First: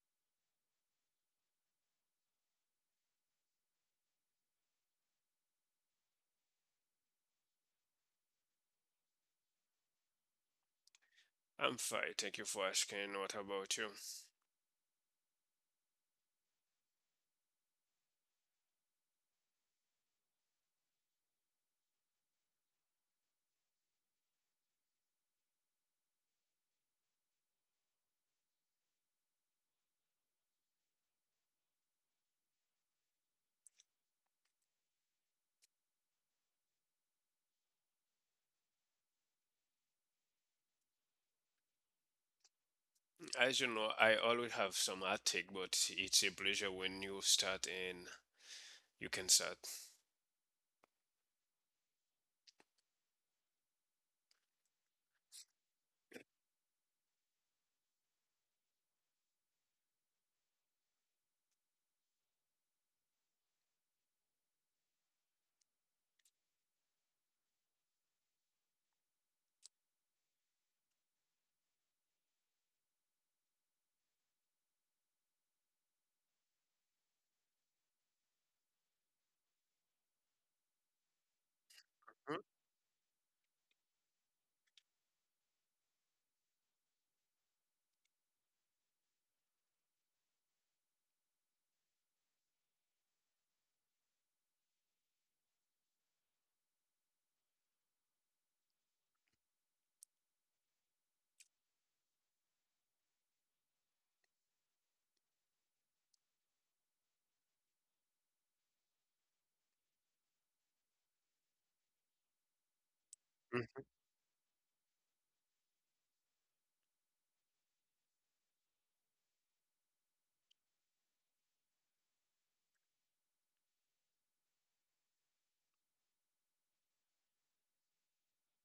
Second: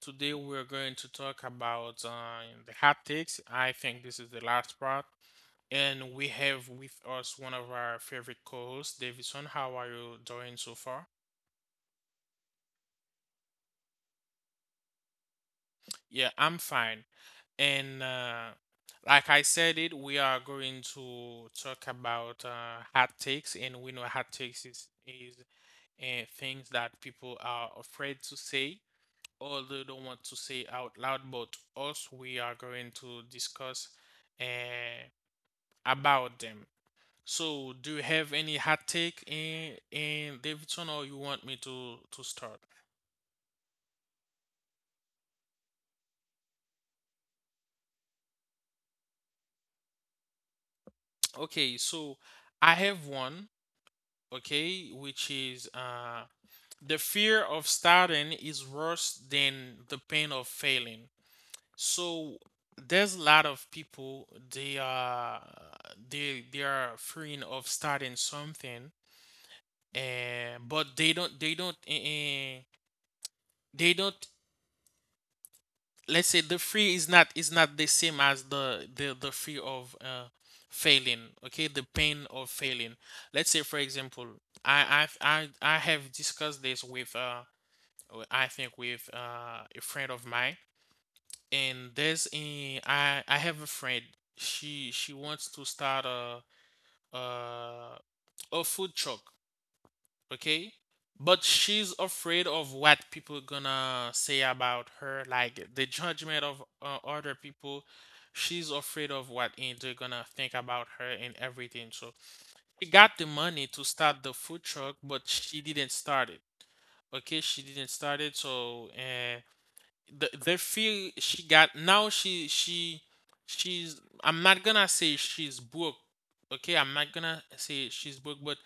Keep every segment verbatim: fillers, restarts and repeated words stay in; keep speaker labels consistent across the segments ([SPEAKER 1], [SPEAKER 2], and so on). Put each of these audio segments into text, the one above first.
[SPEAKER 1] today we're going to talk about uh, the hot takes. I think this is the last part. And we have with us one of our favorite co hosts, Davison. How are you doing so far?
[SPEAKER 2] I'm fine. Thank you for asking. What about you?
[SPEAKER 1] Yeah, I'm fine. And uh, like I said, it we are going to talk about uh, hot takes. And we know hot takes is, is uh, things that people are afraid to say. Although don't want to say out loud, but us, we are going to discuss uh, about them. So, do you have any hot take in in Davidson, or you want me to to start?
[SPEAKER 2] As you know, I always have some heartache, but it's a pleasure when you start and you can start.
[SPEAKER 1] Okay, so I have one, okay, which is uh the fear of starting is worse than the pain of failing. So there's a lot of people they are they they are fearing of starting something and but they don't they don't eh, eh, they don't, let's say the free is not is not the same as the the the free of uh failing, okay, the pain
[SPEAKER 2] hmm
[SPEAKER 1] of failing. Let's say for example, I I've, I I have discussed this with uh I think with uh a friend of mine, and there's a I I have a friend, she she wants to start a uh a food truck, okay? But she's afraid of what people gonna say about her, like the judgment of uh, other people. She's afraid of what and they're gonna think about her and everything. So she got the money to start the food truck, but she didn't start it. Okay, she didn't start it. So uh, the the fear she got now she she she's, I'm not gonna say she's broke. Okay, I'm not gonna say she's broke, but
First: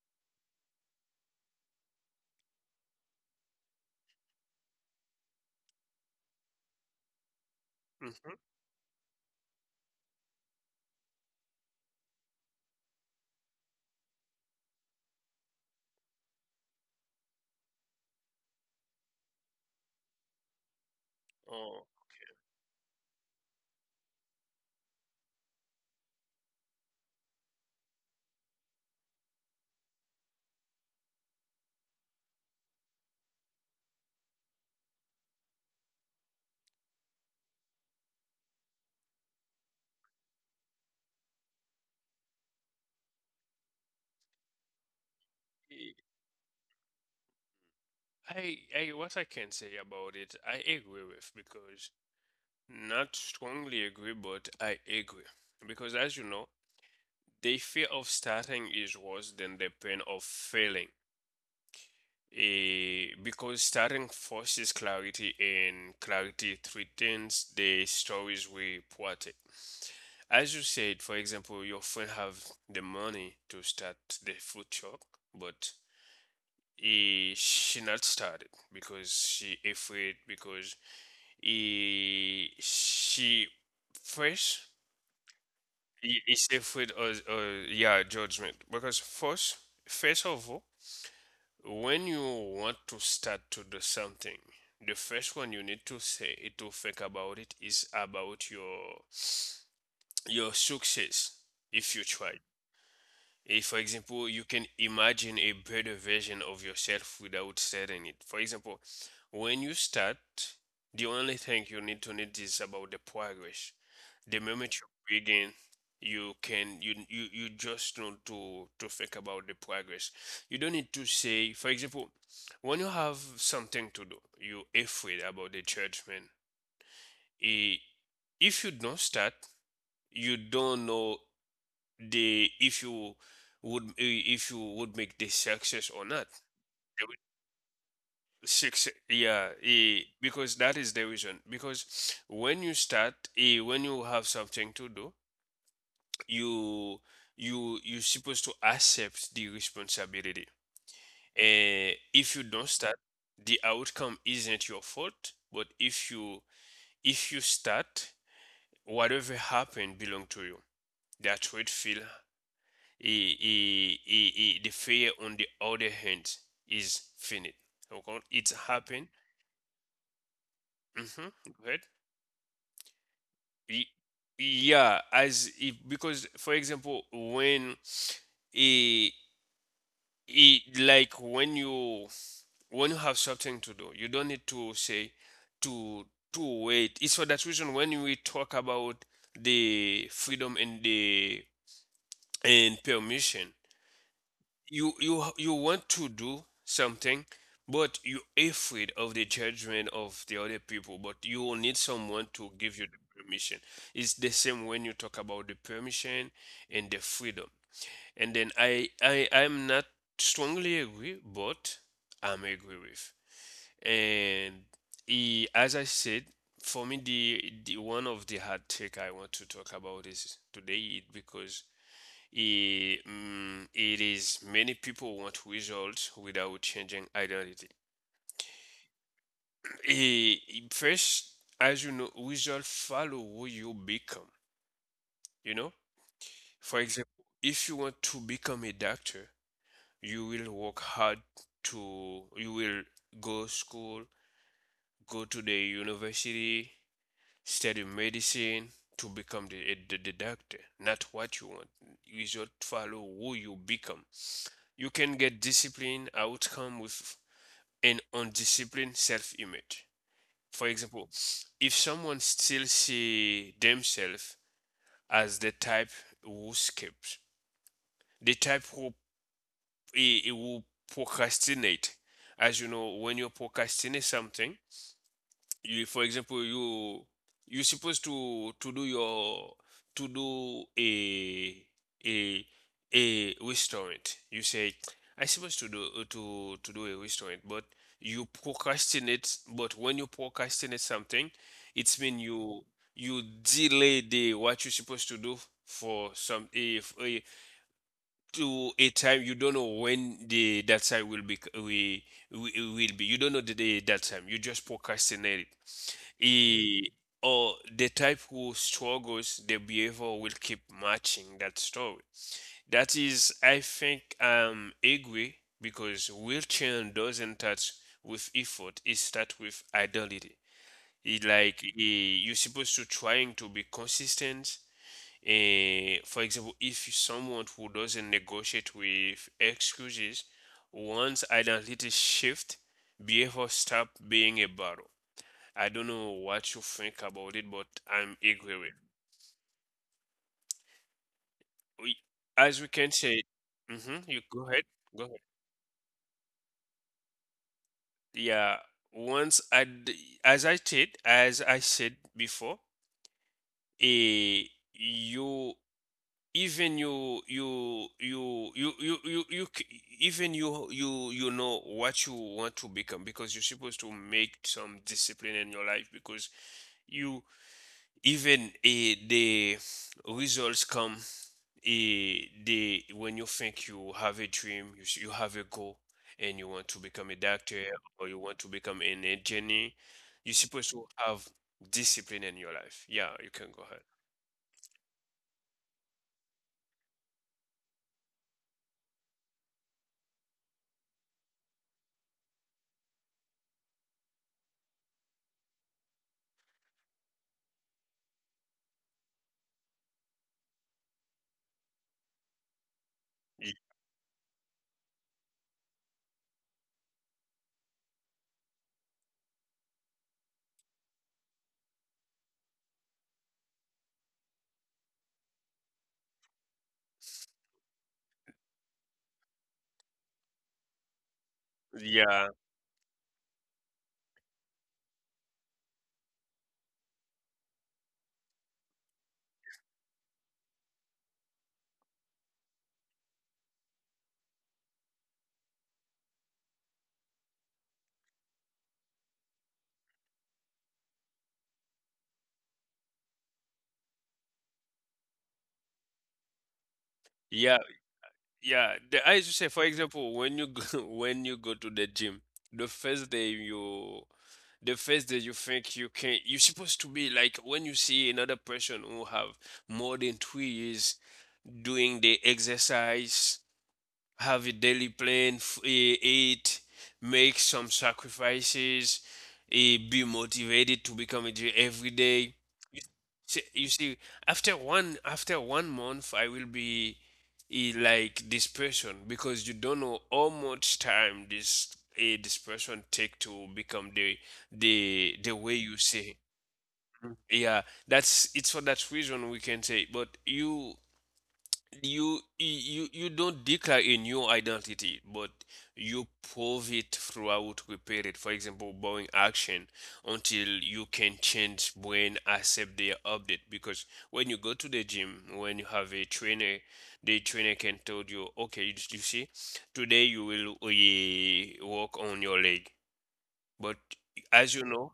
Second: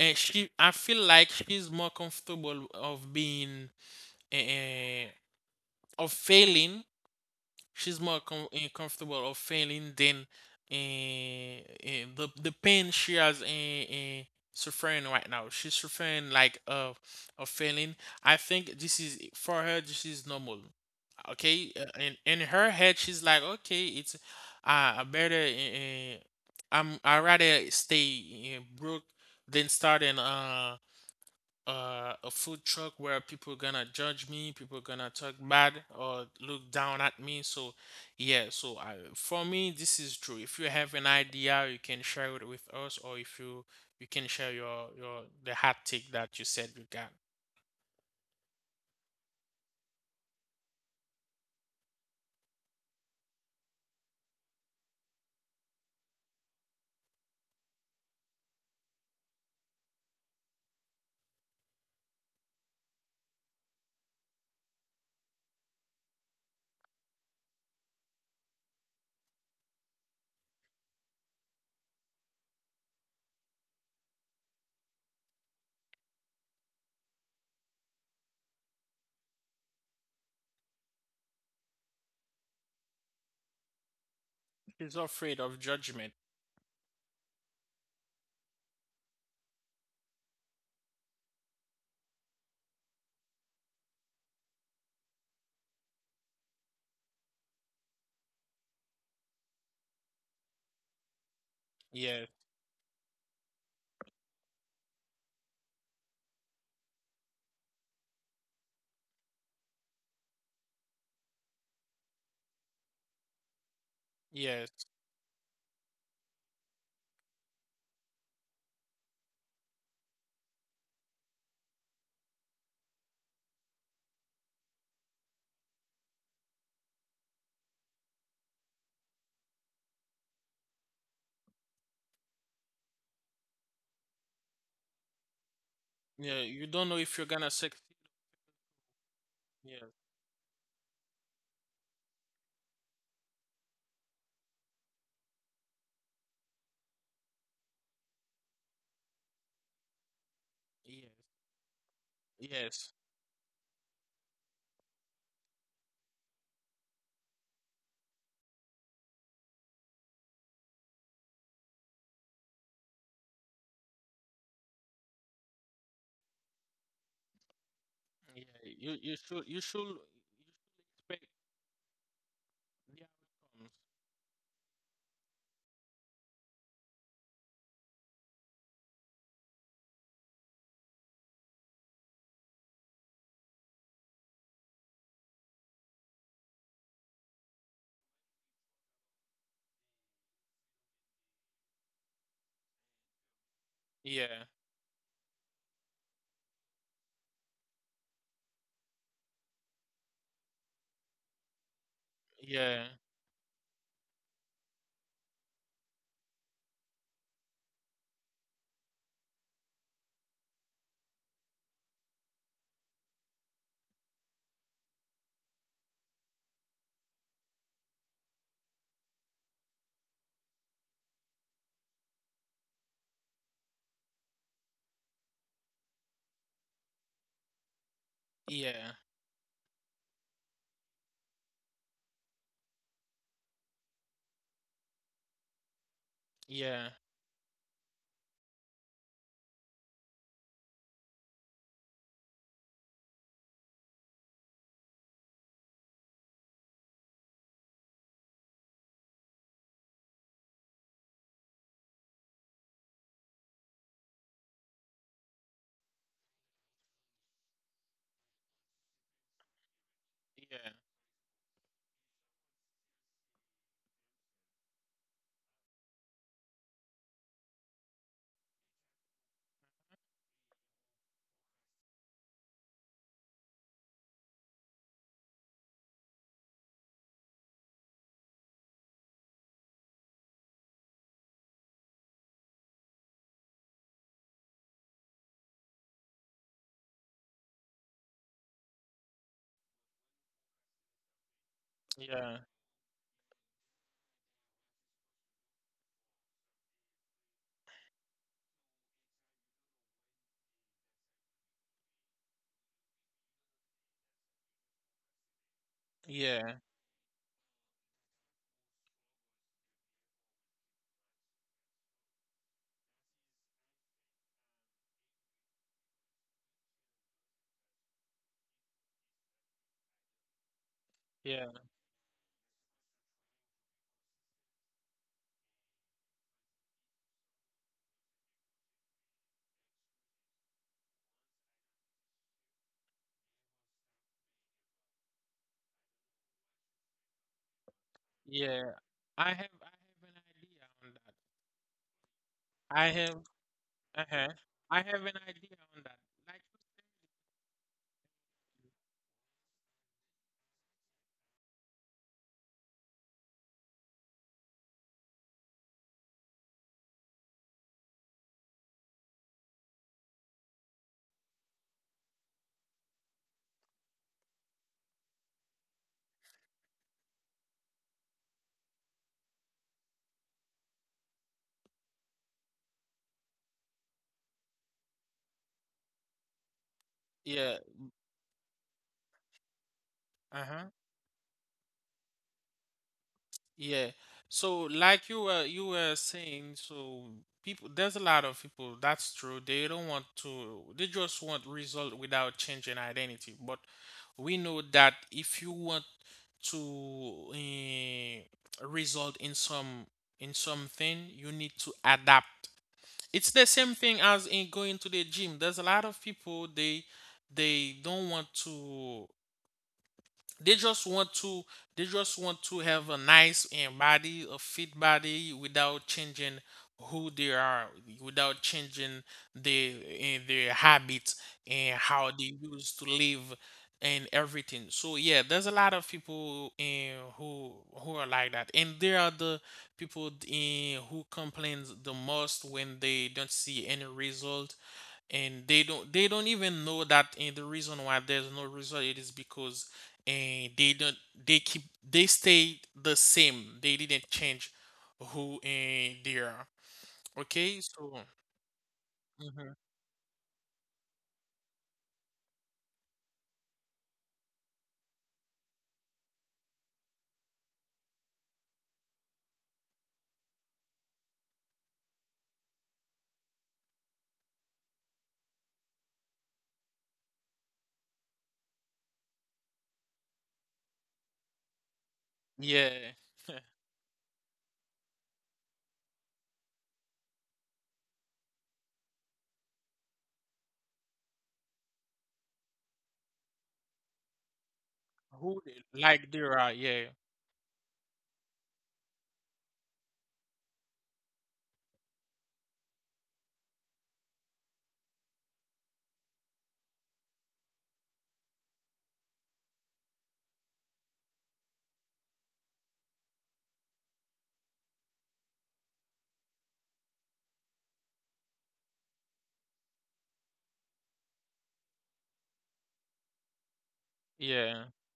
[SPEAKER 1] and she, I feel like she's more comfortable of being uh, of failing. She's more
[SPEAKER 2] hmm
[SPEAKER 1] com- eh, comfortable of failing than uh, the, the pain she has uh, uh, suffering right now. She's suffering like of of failing. I think this is, for her, this is normal. Okay.
[SPEAKER 2] Oh,
[SPEAKER 1] Uh, in, in her head she's like, okay, it's uh, I better uh, i'm i rather stay uh, broke than starting uh uh, a food truck where people gonna judge me, people gonna talk bad or look down at me. So yeah, so I, for me, this is true. If you have an idea, you can share it with us, or if you you can share your your the hot
[SPEAKER 2] okay.
[SPEAKER 1] take that you said you got.
[SPEAKER 2] I, I, what I can say about it, I agree with because not strongly agree, but I agree because as you know, the fear of starting is worse than the pain of failing. Eh, because starting forces clarity and clarity threatens the stories we protect. As you said, for example, your friend have the money to start the food truck, but he, she not started because she afraid because he, she first
[SPEAKER 1] He's afraid of judgment.
[SPEAKER 2] he is afraid of, uh, yeah, judgment because first first of all. When you want to start to do something, the first one you need to say it to think about it is about your your success if you
[SPEAKER 1] Yeah,
[SPEAKER 2] try. If, for example, you can imagine a better version of yourself without setting it. For example, when you start, the only thing you need to need is about the progress. The
[SPEAKER 1] yes,
[SPEAKER 2] moment you begin, you can you you, you just need to to think about the progress. You don't need to say, for example, when you have something to do, you afraid about the judgment. Eh, if you don't start, you don't know the if you would eh, if you would make the success or not.
[SPEAKER 1] yeah. You don't know
[SPEAKER 2] The re-
[SPEAKER 1] if you're gonna succeed.
[SPEAKER 2] Success, yeah,
[SPEAKER 1] Yeah,
[SPEAKER 2] eh, because that is the reason because when you start eh, when you have something to do you you you're supposed to accept the responsibility,
[SPEAKER 1] yes,
[SPEAKER 2] and if you don't
[SPEAKER 1] yes,
[SPEAKER 2] start the outcome isn't your fault, but if you if you start whatever happened belong to you. That's what it feel. i- i- i- the failure on the other hand is finite. Okay,
[SPEAKER 1] yeah.
[SPEAKER 2] it's
[SPEAKER 1] You
[SPEAKER 2] happened.
[SPEAKER 1] you should you should you should expect
[SPEAKER 2] Mm-hmm. Go ahead.
[SPEAKER 1] the outcomes.
[SPEAKER 2] Yeah, as if because for example, when it, it like when you when you have something to do, you don't need to say to to wait. It's for that reason when we talk about the freedom and the and permission
[SPEAKER 1] Yeah,
[SPEAKER 2] you you you want to do something but you're afraid of the judgment of the other people, but you will need someone to give
[SPEAKER 1] yeah,
[SPEAKER 2] you the permission. It's the same when you talk about the permission and the freedom. And then i i i'm not strongly agree, but I'm agree with. And he, as I said, for me the the one of the hard take I want to talk about is today it because Eh, mm, it is many people want results without changing identity.
[SPEAKER 1] yeah,
[SPEAKER 2] Eh, First, as you know, results follow who you become. You know, for
[SPEAKER 1] yeah.
[SPEAKER 2] example, if you want to become a doctor, you will work hard to, you will go school, go to the university, study medicine to become the, a- the, the doctor, not what you want. Result follow who you become. You can get discipline outcome with and undisciplined self-image. For
[SPEAKER 1] Yeah,
[SPEAKER 2] example, if someone still see themselves as the type who skips, the type who eh, who procrastinate, as you know, when you procrastinate something, you for example you you're supposed to to do your to do a a a restaurant you say I supposed to do uh, to to do a restaurant but you procrastinate. But when you procrastinate something it's mean
[SPEAKER 1] yeah,
[SPEAKER 2] you you delay the what you're supposed to do for some if uh, to a time you don't know when the that time will be we will will be you don't know the day that time you just procrastinate it.
[SPEAKER 1] yeah,
[SPEAKER 2] Eh, or the type who struggles their behavior will keep matching that story. That is I think um agree because real change doesn't start with effort, it starts with identity. It
[SPEAKER 1] yeah,
[SPEAKER 2] like eh, you're supposed to trying to be consistent. Eh, for example, if someone who doesn't negotiate with excuses, once identity shift, behavior stop being a battle. I don't know what you think about it, but I'm agree
[SPEAKER 1] yeah.
[SPEAKER 2] with.
[SPEAKER 1] I have I have an idea on that.
[SPEAKER 2] We, as we
[SPEAKER 1] I
[SPEAKER 2] can say,
[SPEAKER 1] have
[SPEAKER 2] hmm, you
[SPEAKER 1] uh-huh.
[SPEAKER 2] go ahead,
[SPEAKER 1] I have
[SPEAKER 2] go
[SPEAKER 1] an
[SPEAKER 2] ahead.
[SPEAKER 1] idea on that. Like you
[SPEAKER 2] Yeah, once I, d- as I said, as I said before, eh, you even you you you you you you, you c- even you you you know what you want to become because you're supposed to make some discipline in your life because you even eh, the results come, eh, the when you think you have a dream you, s- you have a goal and you want to become a
[SPEAKER 1] said- yeah,
[SPEAKER 2] doctor or you want to become an engineer you're
[SPEAKER 1] uh-huh.
[SPEAKER 2] supposed to have discipline in your life. Yeah, you can go ahead.
[SPEAKER 1] Yeah. So like you were you were saying, so people, there's a lot of people, that's true. They don't want to, they just want result without changing identity. But we know that if you want to eh, result in some in something, you need to adapt. It's the
[SPEAKER 2] Y-
[SPEAKER 1] same thing as in going to the gym. There's a lot of people, they they don't want to, they just want to, they just want to have a nice and body, a fit body, without changing who they are, without changing their eh, their habits and how
[SPEAKER 2] yeah
[SPEAKER 1] they used to live and everything. So yeah, there's a lot of people in who who are like that, and there are the people in who complains the most when they don't see any result, and they don't, they don't even know that, and the reason why there's no result, it is because and they don't, they keep, they stay the same, they didn't change who and they are,
[SPEAKER 2] yeah.
[SPEAKER 1] okay, so
[SPEAKER 2] Yeah, the, I used to say,
[SPEAKER 1] mhm,
[SPEAKER 2] for example, when you go, when you go to the gym, the first day you, the first day you think you can, you're supposed to be like when you see another person who have more than three years doing the exercise, have a daily plan, f- eh, eat, make some sacrifices, eh, be motivated to become a J every day. You
[SPEAKER 1] yeah,
[SPEAKER 2] see, you see, after one after one month, I will be eh, like this person because you don't know how much time this eh, this person take to become the the the
[SPEAKER 1] who
[SPEAKER 2] way you
[SPEAKER 1] they, like
[SPEAKER 2] say.
[SPEAKER 1] they are, yeah,
[SPEAKER 2] Yeah, that's it's for that reason we can say, but you you you you don't declare a new identity, but you prove it throughout repair it. For example, borrowing action until you can change when accept their update. Because when you go to the gym, when you have a trainer, the trainer can tell you, okay, you, you see, today you will eh, work on your leg. But as
[SPEAKER 1] yeah,
[SPEAKER 2] you know,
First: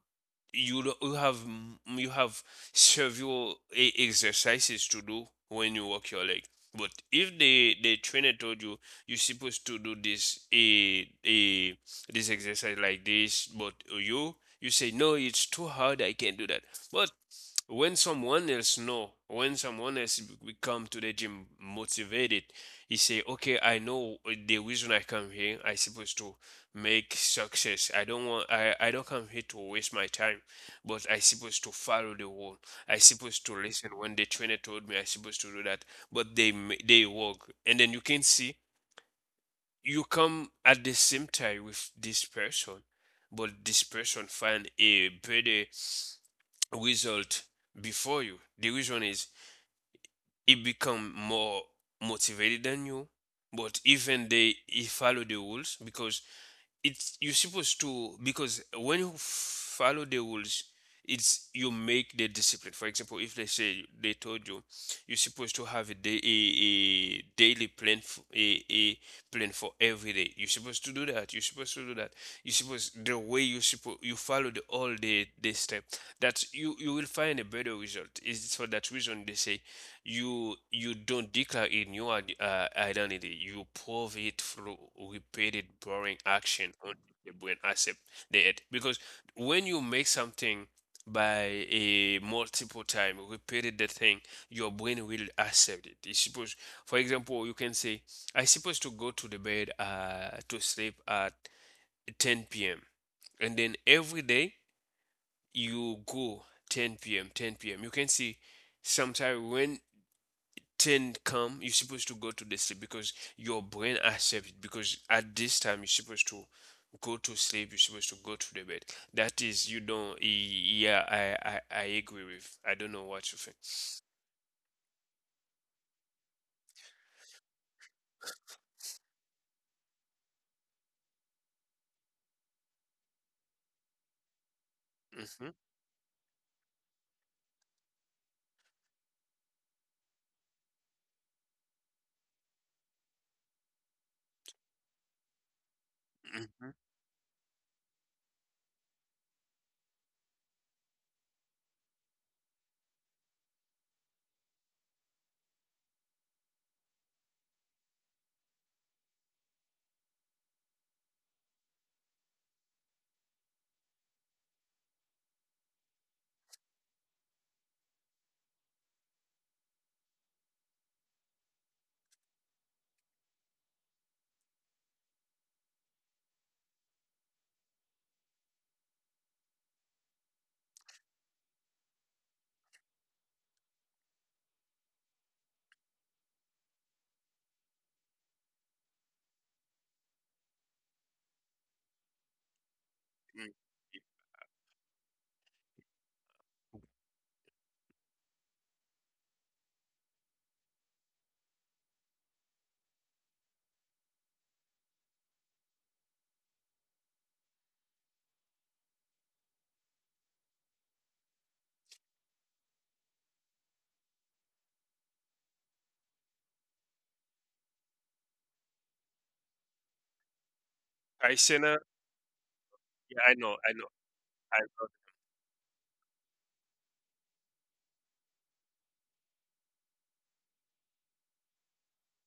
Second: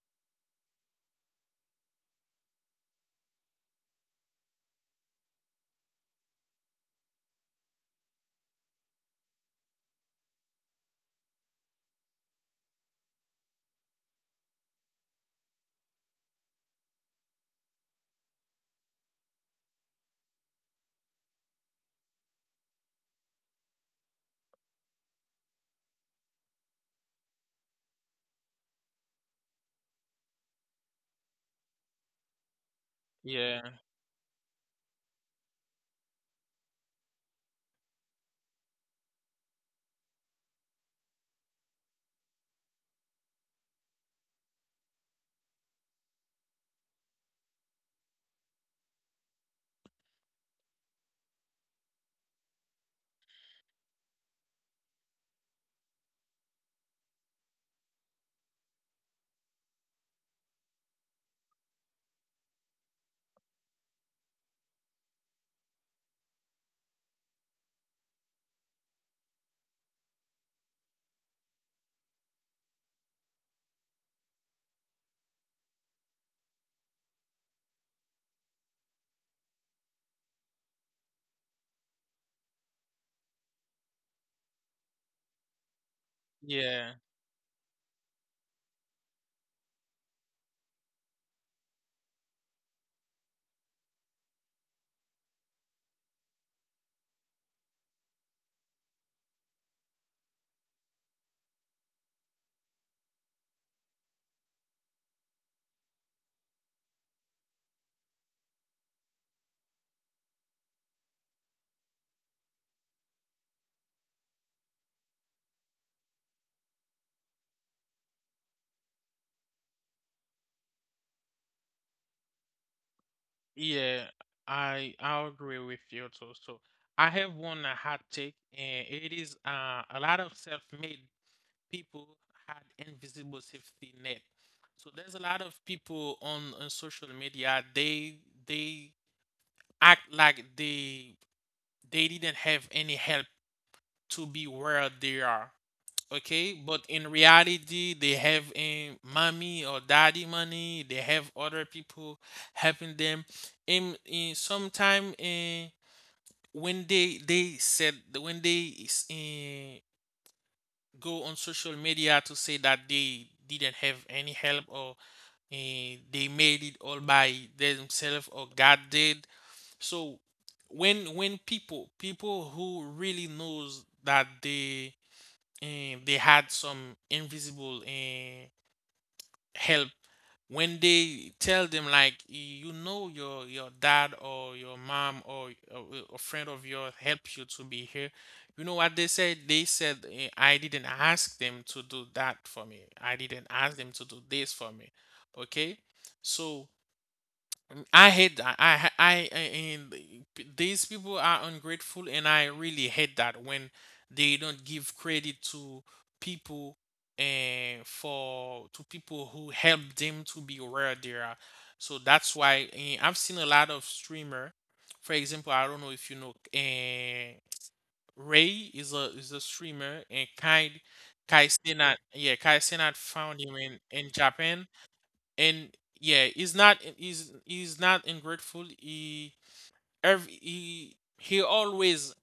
[SPEAKER 2] you don't- you have mm, you have several e- exercises to do when you walk your leg. But if the the trainer told you you're supposed to do this a a this exercise like this, but you you say no, it's too hard, I can't do that. But when someone else know, when someone else b- we come to the gym motivated, he say, okay, I know the reason I come here. I supposed to make success. I don't want I, I don't come here to waste my time. But I supposed to follow the rule. I supposed to
[SPEAKER 1] yeah,
[SPEAKER 2] listen when the trainer told me I supposed to do that. But they ma- they work, and then you can see you come at the same time with this person, but this person find a better result before you. The reason is he become more motivated than you, but even they he follow the rules because it's you're supposed to because when you follow the rules it's you make the discipline. For example, if they say they told you you're supposed to have a day a, a daily plan for, a, a plan for every day you're supposed to do that you're supposed to do that you're supposed the way you supposed you follow the all the the step that you you will find a better result. Is for that reason they say you you don't declare a new id- uh, identity. You prove it through repeated boring action on
[SPEAKER 1] yeah,
[SPEAKER 2] the brain accept it. Because when you make something by a multiple time repeated the thing, your brain will accept it. You suppose, for example, you can say, "I supposed to go to the bed uh, to sleep at ten p m" And then every day you go ten p m ten p m. You can see sometimes when ten come you're supposed to go to the sleep because your brain accepts it because at this time you're supposed to go to sleep you're supposed to go to the bed. That is you don't yeah i i, I agree with. I don't know what you think.
[SPEAKER 1] yeah. I i agree with you too. So I have one hot take, and it is uh, a lot of self-made people had invisible safety net. So there's a lot
[SPEAKER 2] hmm
[SPEAKER 1] of people on, on social media, they they act like they they didn't have any help to be where they are. Okay,
[SPEAKER 2] hmm
[SPEAKER 1] but in reality, they have a mommy or daddy money. They have other people helping them. In, in sometime in when they they said when they is eh, go on social media to say that they didn't have any help or eh, they made it all by themselves or God did. So when when people, people who really knows that they eh, they had some invisible eh, help, when they tell them like, you know, your your dad or your mom or a, a friend of yours helped you to be here, you know what they said? They said eh, I didn't ask them to do that for me, I didn't
[SPEAKER 2] mm
[SPEAKER 1] ask them to do this for me. Okay. So I hate that. I, I, I, and these people are ungrateful, and I really hate that when they don't give credit to people and for to people who help them to be where they are. So that's why eh, I've seen a lot of streamer. For example, I don't know if you know, uh, Ray is a is a streamer, and Kai, Kai
[SPEAKER 2] Aisena,
[SPEAKER 1] Cenat, yeah, Kai Cenat
[SPEAKER 2] yeah, I
[SPEAKER 1] found
[SPEAKER 2] know,
[SPEAKER 1] him
[SPEAKER 2] I
[SPEAKER 1] in
[SPEAKER 2] know,
[SPEAKER 1] in
[SPEAKER 2] I
[SPEAKER 1] Japan,
[SPEAKER 2] know.
[SPEAKER 1] and yeah he's not, he's he's not ungrateful, he every, he he always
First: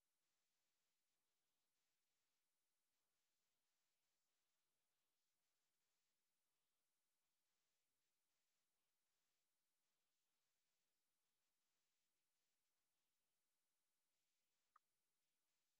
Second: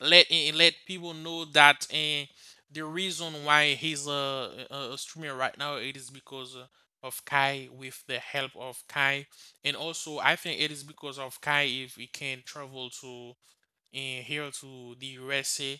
[SPEAKER 1] let eh, let people know that eh, the reason why he's a, a a streamer right now it is because uh, of Kai, with the help of Kai. And also I think it is because of Kai if he can travel to and here to the U S A.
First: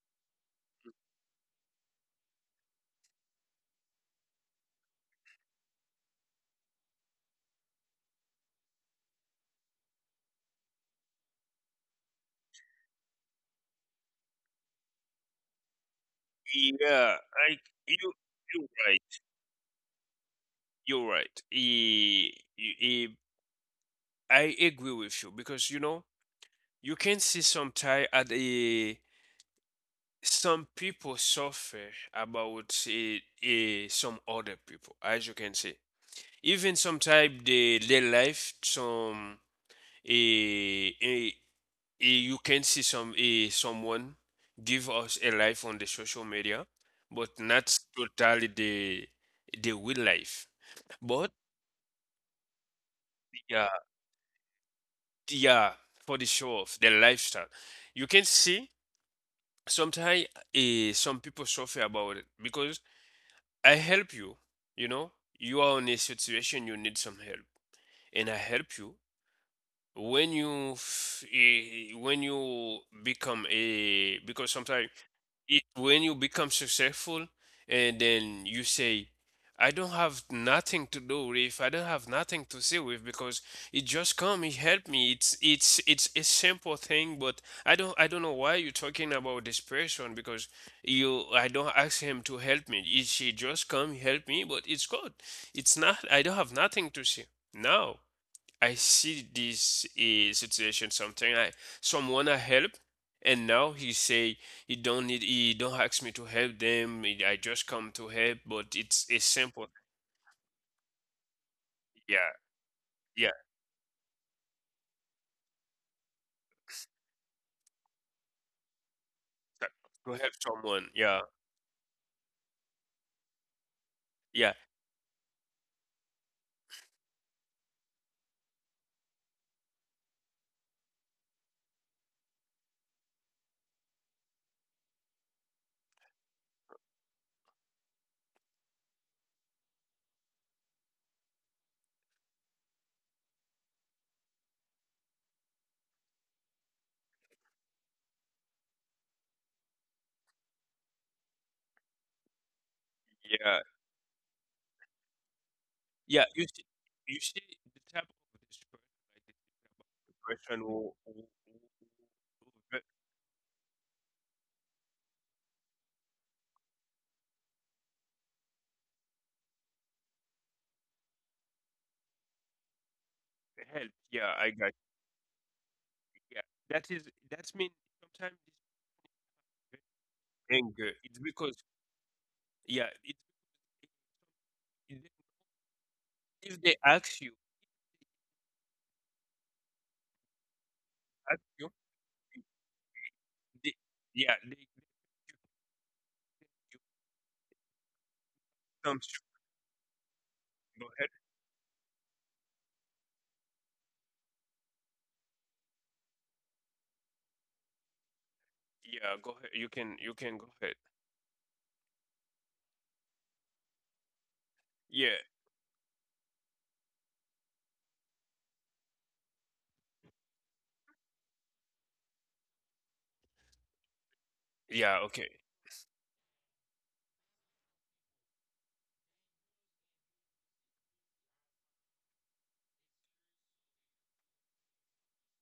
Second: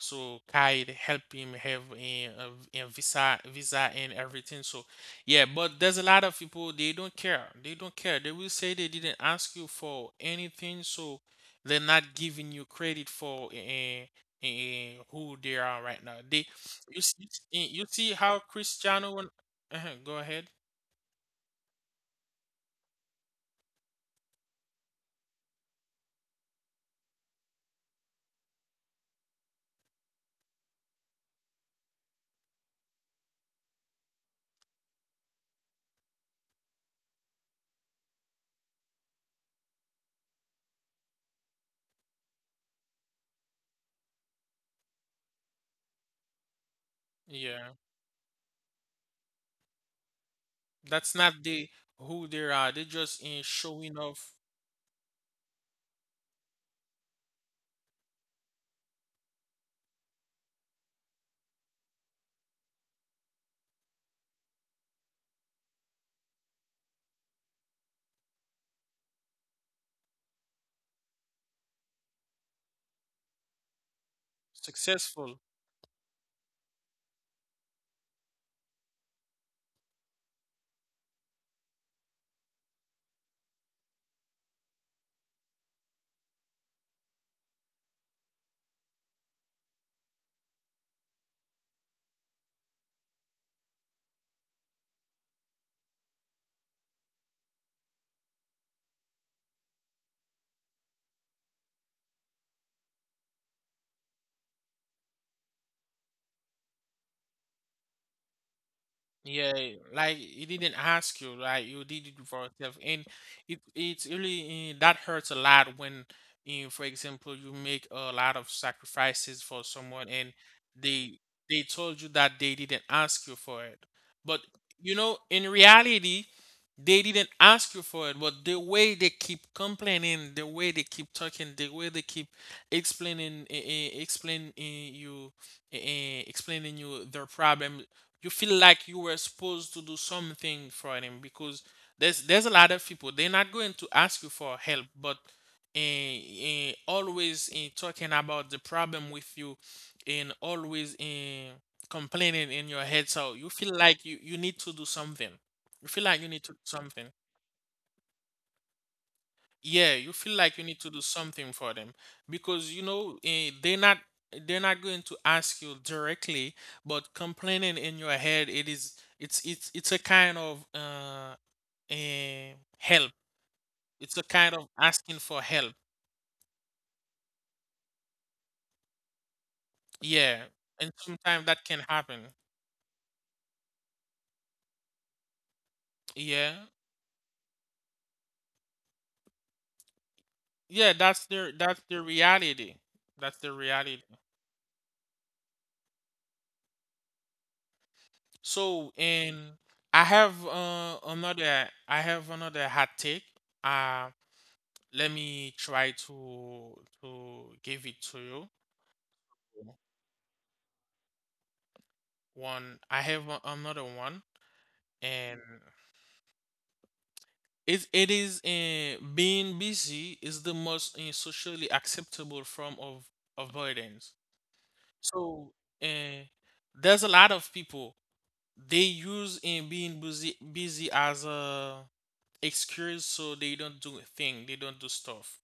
[SPEAKER 1] So Kyle help him have a a a visa, visa and everything. So yeah, but there's a lot of people, they don't care. They don't care. They will say they didn't ask you for anything, so they're not giving you credit for uh, uh, who they are right now. They, you
[SPEAKER 2] Yeah,
[SPEAKER 1] see,
[SPEAKER 2] I
[SPEAKER 1] you
[SPEAKER 2] you
[SPEAKER 1] see how
[SPEAKER 2] you're
[SPEAKER 1] Cristiano
[SPEAKER 2] right,
[SPEAKER 1] won- uh, go ahead.
[SPEAKER 2] you're right. Eh, you- eh, I agree with you because you know you can see some tie at a some people suffer about eh, eh, some other people, as you can see. Even sometimes they their life, some eh, eh, eh, you can see some eh, someone give us a life on the social media, but
[SPEAKER 1] Yeah,
[SPEAKER 2] not totally the the real life.
[SPEAKER 1] that's
[SPEAKER 2] But
[SPEAKER 1] not the who they are. They're just in
[SPEAKER 2] yeah,
[SPEAKER 1] showing off.
[SPEAKER 2] yeah, for the show off, the lifestyle, you can see sometimes eh, some people suffer about it because I help you. You know, you are in a situation you need some help, and I help you. When you f- eh, when you become a because sometimes
[SPEAKER 1] Successful.
[SPEAKER 2] it's when you become successful and then you say, I don't have nothing to do with, I don't have nothing to see with because it just come, it helped me. It's it's it's a simple thing, but I don't I don't know why you're talking about this person because you I don't ask him to help me. He, she just come help me, but it's good. It's not I don't have nothing to see. No. I see this eh, situation, something I... someone I help, and now he say he don't need, he don't ask me to help them. eh, I just come to help, but it's a
[SPEAKER 1] Yeah,
[SPEAKER 2] simple...
[SPEAKER 1] like he didn't ask you, like you did it
[SPEAKER 2] yeah,
[SPEAKER 1] for yourself, and
[SPEAKER 2] yeah.
[SPEAKER 1] it it's really uh, that hurts a lot when, uh, for example, you make a lot of sacrifices for
[SPEAKER 2] that-
[SPEAKER 1] someone,
[SPEAKER 2] to
[SPEAKER 1] and
[SPEAKER 2] help someone.
[SPEAKER 1] they
[SPEAKER 2] Yeah,
[SPEAKER 1] they told you that they didn't ask you for it, but
[SPEAKER 2] yeah,
[SPEAKER 1] you know, in reality, they didn't ask you for it, but the way they keep complaining, the way they keep talking, the way they keep explaining, uh, explaining you, uh, explaining you their problem, you feel like you were supposed to do something for them because there's there's a lot of people, they're not going to ask you for help but uh, uh, always eh, talking about the problem with you and always eh, complaining in your head, so you
[SPEAKER 2] yeah,
[SPEAKER 1] feel like you, you need to do something, you feel like
[SPEAKER 2] yeah.
[SPEAKER 1] you need
[SPEAKER 2] you
[SPEAKER 1] to do
[SPEAKER 2] see
[SPEAKER 1] something,
[SPEAKER 2] you see the type of this person,
[SPEAKER 1] yeah,
[SPEAKER 2] like
[SPEAKER 1] you
[SPEAKER 2] this
[SPEAKER 1] feel like
[SPEAKER 2] person
[SPEAKER 1] you need to
[SPEAKER 2] who,
[SPEAKER 1] do
[SPEAKER 2] who,
[SPEAKER 1] something for them because
[SPEAKER 2] who who
[SPEAKER 1] you know eh, they're not, they're not going to ask you directly, but complaining in your head, it is, it's it's it's a kind of uh, eh, help.
[SPEAKER 2] help.
[SPEAKER 1] It's a
[SPEAKER 2] Yeah, I
[SPEAKER 1] kind
[SPEAKER 2] got
[SPEAKER 1] of
[SPEAKER 2] you.
[SPEAKER 1] asking for help.
[SPEAKER 2] Yeah, that is... that means sometimes it's
[SPEAKER 1] Yeah,
[SPEAKER 2] anger,
[SPEAKER 1] and
[SPEAKER 2] it's
[SPEAKER 1] sometimes
[SPEAKER 2] because
[SPEAKER 1] that can happen.
[SPEAKER 2] yeah it. If
[SPEAKER 1] Yeah,
[SPEAKER 2] they ask you,
[SPEAKER 1] yeah, that's
[SPEAKER 2] ask
[SPEAKER 1] their,
[SPEAKER 2] you,
[SPEAKER 1] that's the reality. That's the
[SPEAKER 2] they,
[SPEAKER 1] reality.
[SPEAKER 2] yeah, they, you, you
[SPEAKER 1] So
[SPEAKER 2] come straight.
[SPEAKER 1] and I have
[SPEAKER 2] Go
[SPEAKER 1] uh,
[SPEAKER 2] ahead.
[SPEAKER 1] another, I have another hot take. Uh. Let me try to to give it to you.
[SPEAKER 2] Yeah, go ahead. You can, you can go ahead.
[SPEAKER 1] One, I have a- another one,
[SPEAKER 2] Yeah,
[SPEAKER 1] and it it is uh, being busy is the most uh, socially acceptable form of avoidance.
[SPEAKER 2] yeah, okay.
[SPEAKER 1] So uh, there's a lot of people they use in being busy busy as a excuse, so they don't do a thing, they don't do stuff.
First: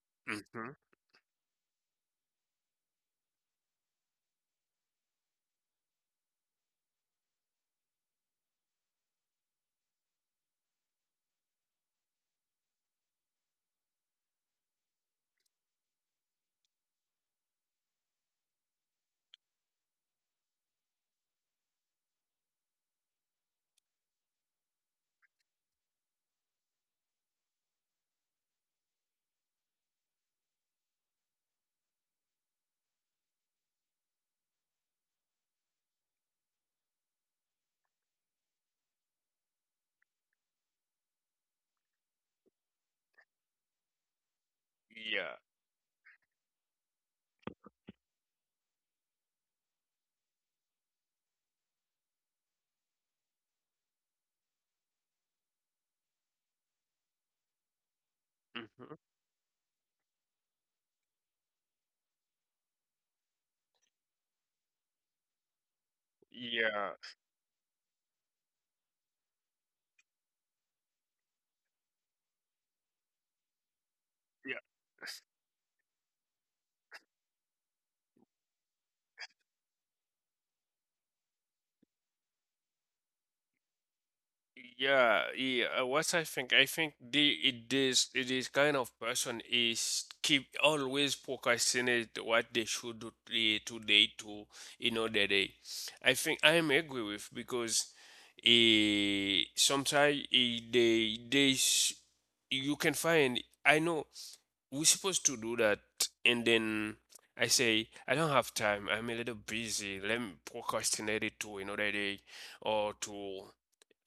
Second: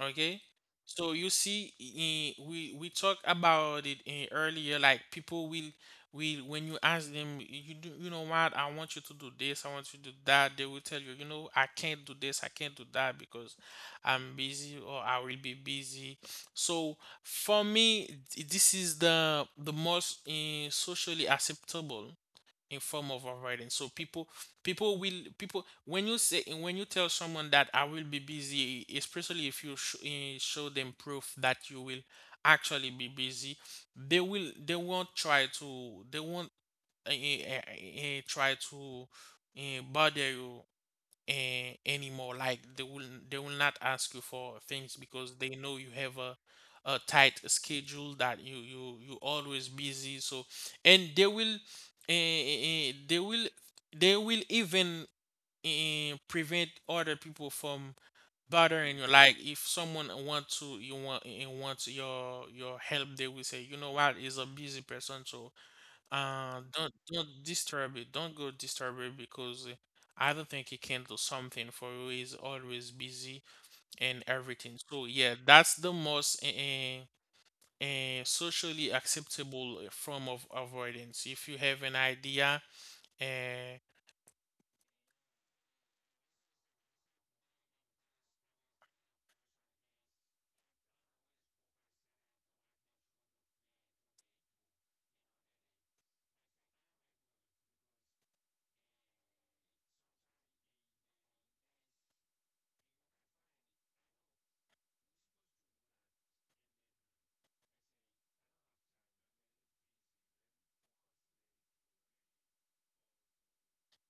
[SPEAKER 1] Okay.
[SPEAKER 2] Hmm.
[SPEAKER 1] So you see, eh, we we talk about it eh, earlier. Like people will will when you ask them, you do, you know what? I want you to do this. I want you to do that. They will tell you, you know, I can't do this, I can't do that because I'm busy or I will be busy. So for me, th- this is the the most eh, socially acceptable in form of writing. So people, people will, people, when you say, when you tell someone that I will be busy, especially if you sh- eh, show them proof that you will actually be busy, they will, they won't try to, they won't uh, try to uh, bother you a- anymore. Like they will, they will not ask you for things because
[SPEAKER 2] Yeah.
[SPEAKER 1] they know you have a a tight schedule, that you you you always busy. So and they will uh, they will, they will even uh, prevent other people from
[SPEAKER 2] Hmm.
[SPEAKER 1] bothering you. Like if someone want to, you want eh, eh, wants your your help, they will say, you know what, is a busy person, so uh, don't
[SPEAKER 2] Yeah,
[SPEAKER 1] don't disturb it. Don't go disturb it because uh, I don't think he can do something for you. He's always busy and
[SPEAKER 2] yeah.
[SPEAKER 1] everything. So yeah, that's the most uh, uh, socially acceptable uh, form of avoidance. If you have an idea, uh,
[SPEAKER 2] Yeah, yeah. uh, What I think, I think the it is it is kind of person is keep always procrastinate what they should do eh, today, to another day. I think I am agree with, because eh, sometimes, eh, they they s- you can find, I know we're supposed to do that, and then I say I don't have time. I'm a little busy. Let me procrastinate it to another day, or to